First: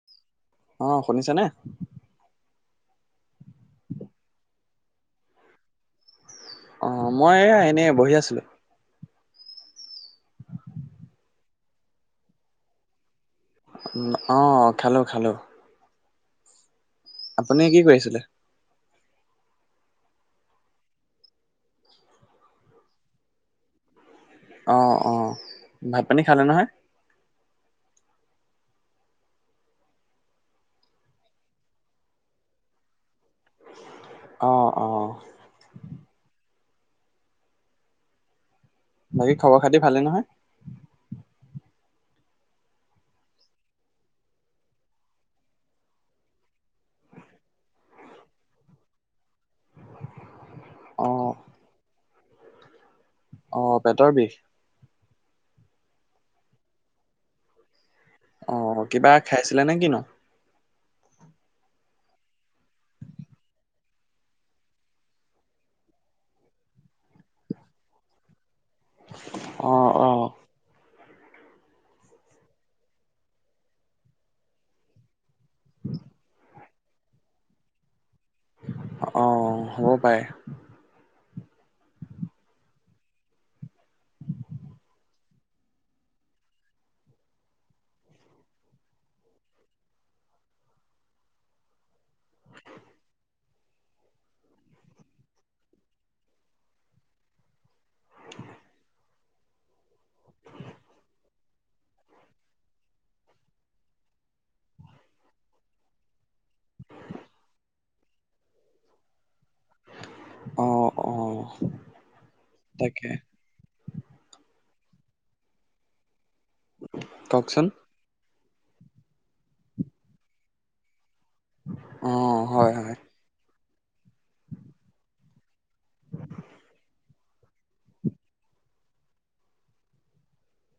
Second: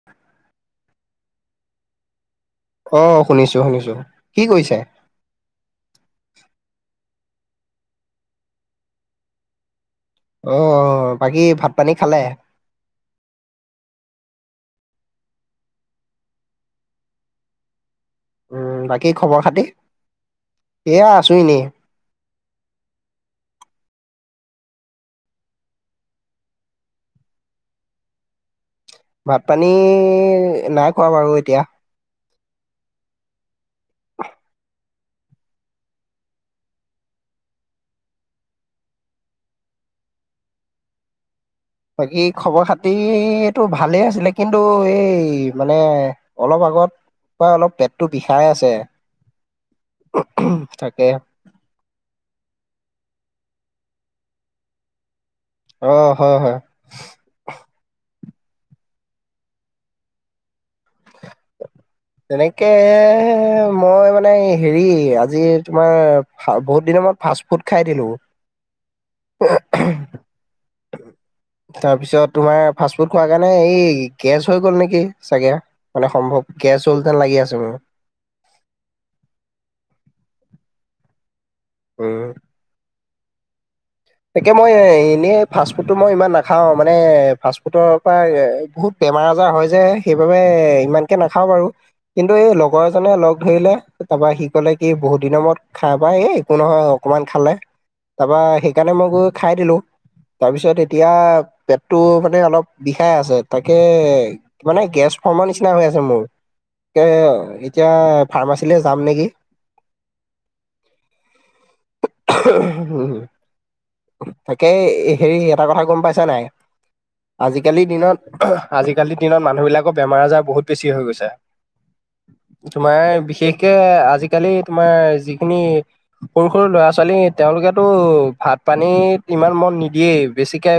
[unintelligible] অ' শুনিছানে? অ' শুনিছোঁ শুনিছোঁ। কি কৰিছে? অ', মই এইয়া এনে বহি আছিলোঁ। অ', বাকী ভাত পানী খালে? অ', খালোঁ, খালোঁ। আপুনি কি কৰি আছিলে? উম, বাকী খবৰ খাতি? এয়া আছোঁ এনে। [unintelligible] অ', অ', ভাত পানী খালে নহয়? ভাত পানী নাই খোৱা বাৰু এতিয়া। অ', অ'। বাকী খবৰ খাতি ভালে নহয়? বাকী খবৰ খাতিটো ভালেই আছিলে, কিন্তু এই মানে অলপ আগতপা অলপ, পেটটো বিষাই আছে। তাকে। অ অ', পেটৰ বিষ। অ', হয়, হয়। অ', কিবা খাইছিলে নে কি নো? তেনেকে মই মানে হেৰি আজি তোমাৰ বহুত দিনৰ মান ফাষ্ট ফুড খাই দিলোঁ। অ অ [unintelligible] তাৰপিছত তোমাৰ ফাষ্টফুড খোৱাৰ কাৰণে এই গেছ হৈ গ'ল নেকি? চাগে, মানে সম্ভৱ গেছ হ'ল যেন লাগি আছে মোৰ। অ', হ'ব পাৰে। উম। তাকে মই এনেই, ফাষ্টফুডটো মই ইমান নাখাওঁ। মানে ফাষ্টফুডৰ পৰা বহুত বেমাৰ-আজাৰ হয় যে, সেইবাবে ইমানকে নাখাওঁ বাৰু কিন্তু, এই লগৰ এজনে লগ ধৰিলে, তাৰপৰা সি ক'লে কি, বহুত দিনৰ মূৰত খাবা এই, একো নহয় অকণমান খালে, তাৰপৰা সেইকাৰণে মই গৈ খাই দিলো। তাৰপিছত, এতিয়া পেটটো মানে অলপ বিষাই আছে। তাকে মানে, গেছ ফৰ্মৰ নিচিনা হৈ আছে মোৰ। কে, এতিয়া ফাৰ্মাচীলৈ যাম নেকি? অ', অ', তাকে তাকেই হেৰি, এটা কথা গম পাইছা নাই? কওকচোন? আজিকালিৰ দিনত আজিকালিৰ দিনত মানুহবিলাকৰ বেমাৰ-আজাৰ বহুত বেছি হৈ গৈছে। অ হয় হয় তোমাৰ বিশেষকে, আজিকালি তোমাৰ, যি খিনি, সৰু-সৰু, ল'ৰা-ছোৱালী, তেওঁলোকেতো ভাত পানীত, ইমান মন নিদিয়েই, বেছিকে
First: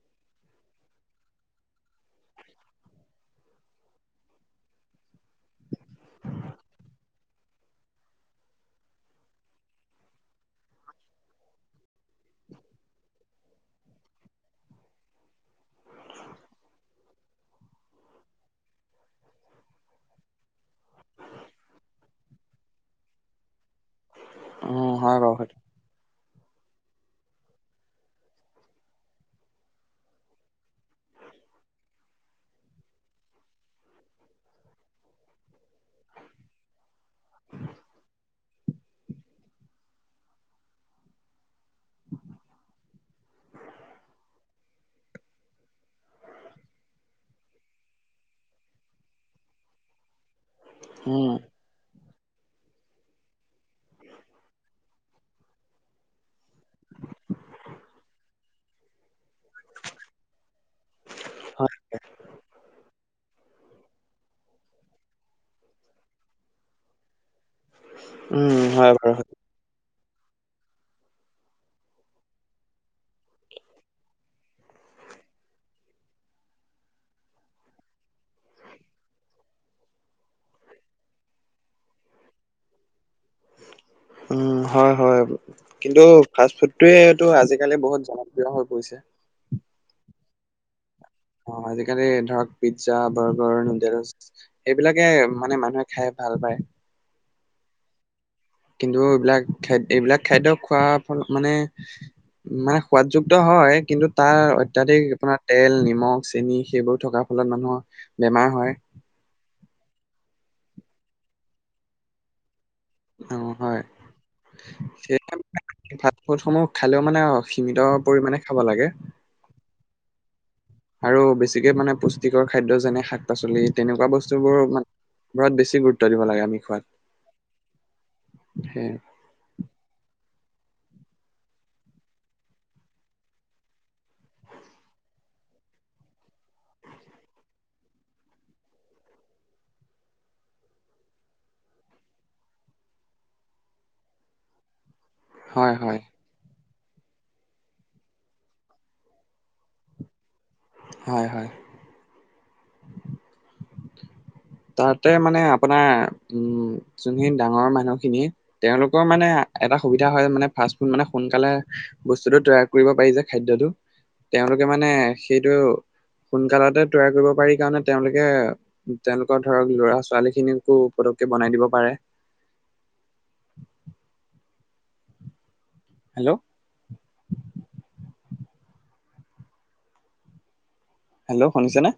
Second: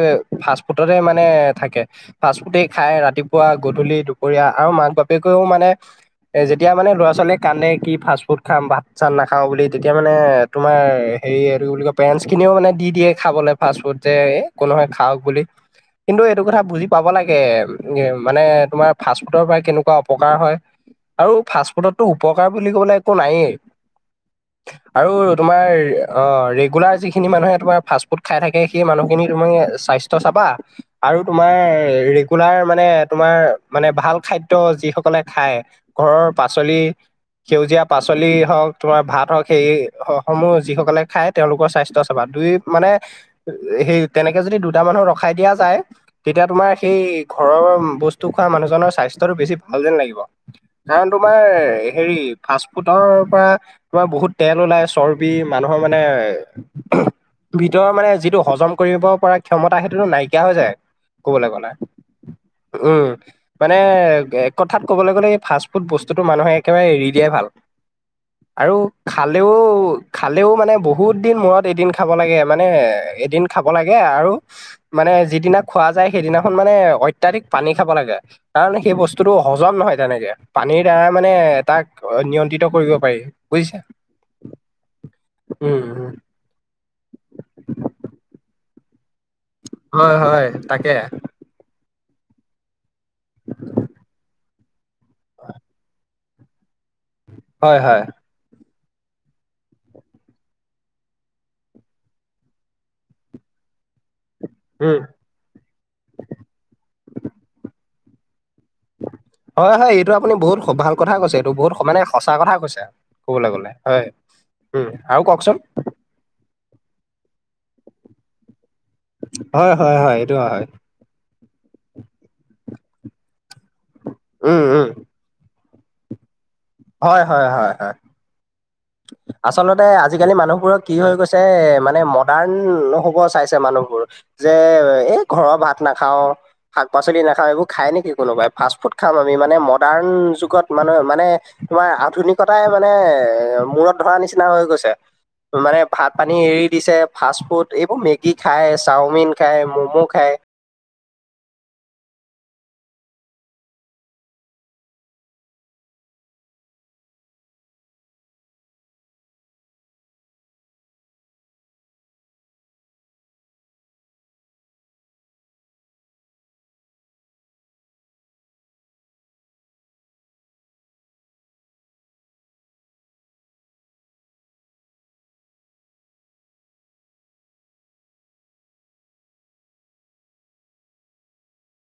ফাষ্টফুডতে মানে থাকে ফাষ্টফুডে খাই ৰাতিপুৱা, গধূলি, দুপৰীয়া, আৰু মাক-বাপেকেওঁ মানে এ, যেতিয়া মানে ল'ৰা-ছোৱালীয়ে কান্দে কি, ফাষ্টফুড খাম, ভাত-চাত নাখাওঁ বুলি, তেতিয়া মানে তোমাৰ হেৰি, এইটো কি বুলি কয়, পেৰেণ্টছখিনিও মানে দি দিয়ে খাবলৈ, ফাষ্টফুড যে, এ, একো নহয়, খাওক বুলি, কিন্তু এইটো কথা বুজি পাব লাগে নে, মানে, তোমাৰ ফাষ্টফুডৰ পৰা কেনেকুৱা অপকাৰ হয় আৰু ফাষ্টফুডতটো উপকাৰ বুলি ক'বলৈ একো নায়েই। উম আৰু হয় বাৰু সেইটো তোমাৰ অ', ৰেগুলাৰ যিখিনি মানুহে তোমাৰ, ফাষ্টফুড খাই থাকে, সেই মানুহখিনিৰ তুমি স্বাস্থ্য চাবা আৰু তোমাৰ, ৰেগুলাৰ মানে, তোমাৰ মানে, ভাল খাদ্য যিসকলে খায় ঘৰৰ পাচলি সেউজীয়া পাচলি হওক, তোমাৰ ভাত হওক, সেইসমূহ যিসকলে খায়, তেওঁলোকৰ স্বাস্থ্য চাবা। দুই মানে, সেই তেনেকে যদি দুটা মানুহক ৰখাই দিয়া যায় তেতিয়া তোমাৰ সেই, ঘৰৰ বস্তু খোৱা মানুহজনৰ স্বাস্থ্যটো বেছি ভাল যেন লাগিব। কাৰণ উম তোমাৰ, হেৰি ফাষ্টফুডৰ পৰা তোমাৰ বহুত তেল ওলাই, চৰ্বি, মানুহৰ মানে ভিতৰৰ মানে, যিটো হজম কৰিব পৰা ক্ষমতা সেইটোতো নাইকিয়া হৈ যায় ক'বলৈ গ'লে, হয় উম। মানে, এক কথাত ক'বলৈ গ'লে, এই ফাষ্টফুড বস্তুটো মানুহে একেবাৰে এৰি দিয়াই ভাল। উম আৰু হয় বাৰু সেইটো। খালেও, খালেও মানে, বহুত দিন মূৰত এদিন খাব লাগে, মানে এদিন খাব লাগে, আৰু মানে যিদিনা খোৱা যায়, সেইদিনাখন মানে অত্যাধিক পানী খাব লাগে। কাৰণ সেই বস্তুটো হজম নহয় তেনেকে, পানীৰ দ্বাৰা মানে, তাক নিয়ন্ত্ৰিত কৰিব পাৰি। বুজিছে উম, হয়, হয়। উম কিন্তু উম ফাষ্টফুডটোৱেইটো আজিকালি বহুত জনপ্ৰিয় হৈ পৰিছে। হয়, হয়, তাকে অ', আজিকালি ধৰক, পিজ্জা, বাৰ্গাৰ, নুডলছ এইবিলাকে মানে, মানুহে খাই ভাল পায়। হয়, হয়। কিন্তু, এইবিলাক খাদ্য, এইবিলাক খাদ্য খোৱাৰ ফল মানে মানে সোৱাদযুক্ত হয়, কিন্তু তাৰ অত উম অত্যাধিক, আপোনাৰ তেল, নিমখ, চেনি সেইবোৰ থকাৰ ফলত মানুহৰ বেমাৰ হয়। হয় হয়, এইটো আপুনি বহুত ভাল কথা কৈছে, এইটো বহুত মানে সঁচা কথা কৈছে। কবলৈ গলে হয়। উম, আৰু সেই কওকচোন ফাষ্ট ফুডসমূহ খালেও মানে সীমিত পৰিমাণে খাব লাগে। হয় হয় হয়, এইটো হয়। আৰু বেছিকে মানে পুষ্টিকৰ খাদ্য যেনে শাক পাচলি তেনেকুৱা বস্তুবোৰ উম উম মানে বোৰত বেছি গুৰুত্ব দিব লাগে আমি খোৱাত। হয় হয় হয় হয়। [unintelligible] আচলতে আজিকালি মানুহবোৰৰ কি হৈ গৈছে, মানে মডাৰ্ণ হব চাইছে মানুহবোৰ। যে এই ঘৰৰ ভাত নাখাও শাক পাচলি নাখাও এইবোৰ খাই নেকি কোনোবাই, ফাষ্ট ফুড খাম আমি মানে মডাৰ্ণ যুগত মানে-মানে তোমাৰ আধুনিকতাই মানে মূৰত ধৰা নিচিনা হৈ গৈছে হয় মানে হয় ভাত পানী এৰি দিছে, ফাষ্ট ফুড এইবোৰ মেগী খায়, চাওমিন খায়, ম'ম' খায়। হয় হয়। [inaudible] তাহাতে মানে আপোনাৰ উম, যোনখিনি ডাঙৰ মানুহখিনি তেওঁলোকৰ মানে এটা সুবিধা হয় মানে ফাষ্ট ফুড মানে সোনকালে বস্তুটো তৈয়া কৰিব পাৰি যে খাদ্যটো। তেওঁলোকে মানে সেইটো, সোনকালতে তৈয়াৰ কৰিব পাৰি কাৰণে তেওঁলোকে তেওঁলোকৰ ধৰক ল'ৰা ছোৱালী খিনিকো পতককে বনাই দিব পাৰে। হেল্ল'। হেল্ল', শুনিছেনে?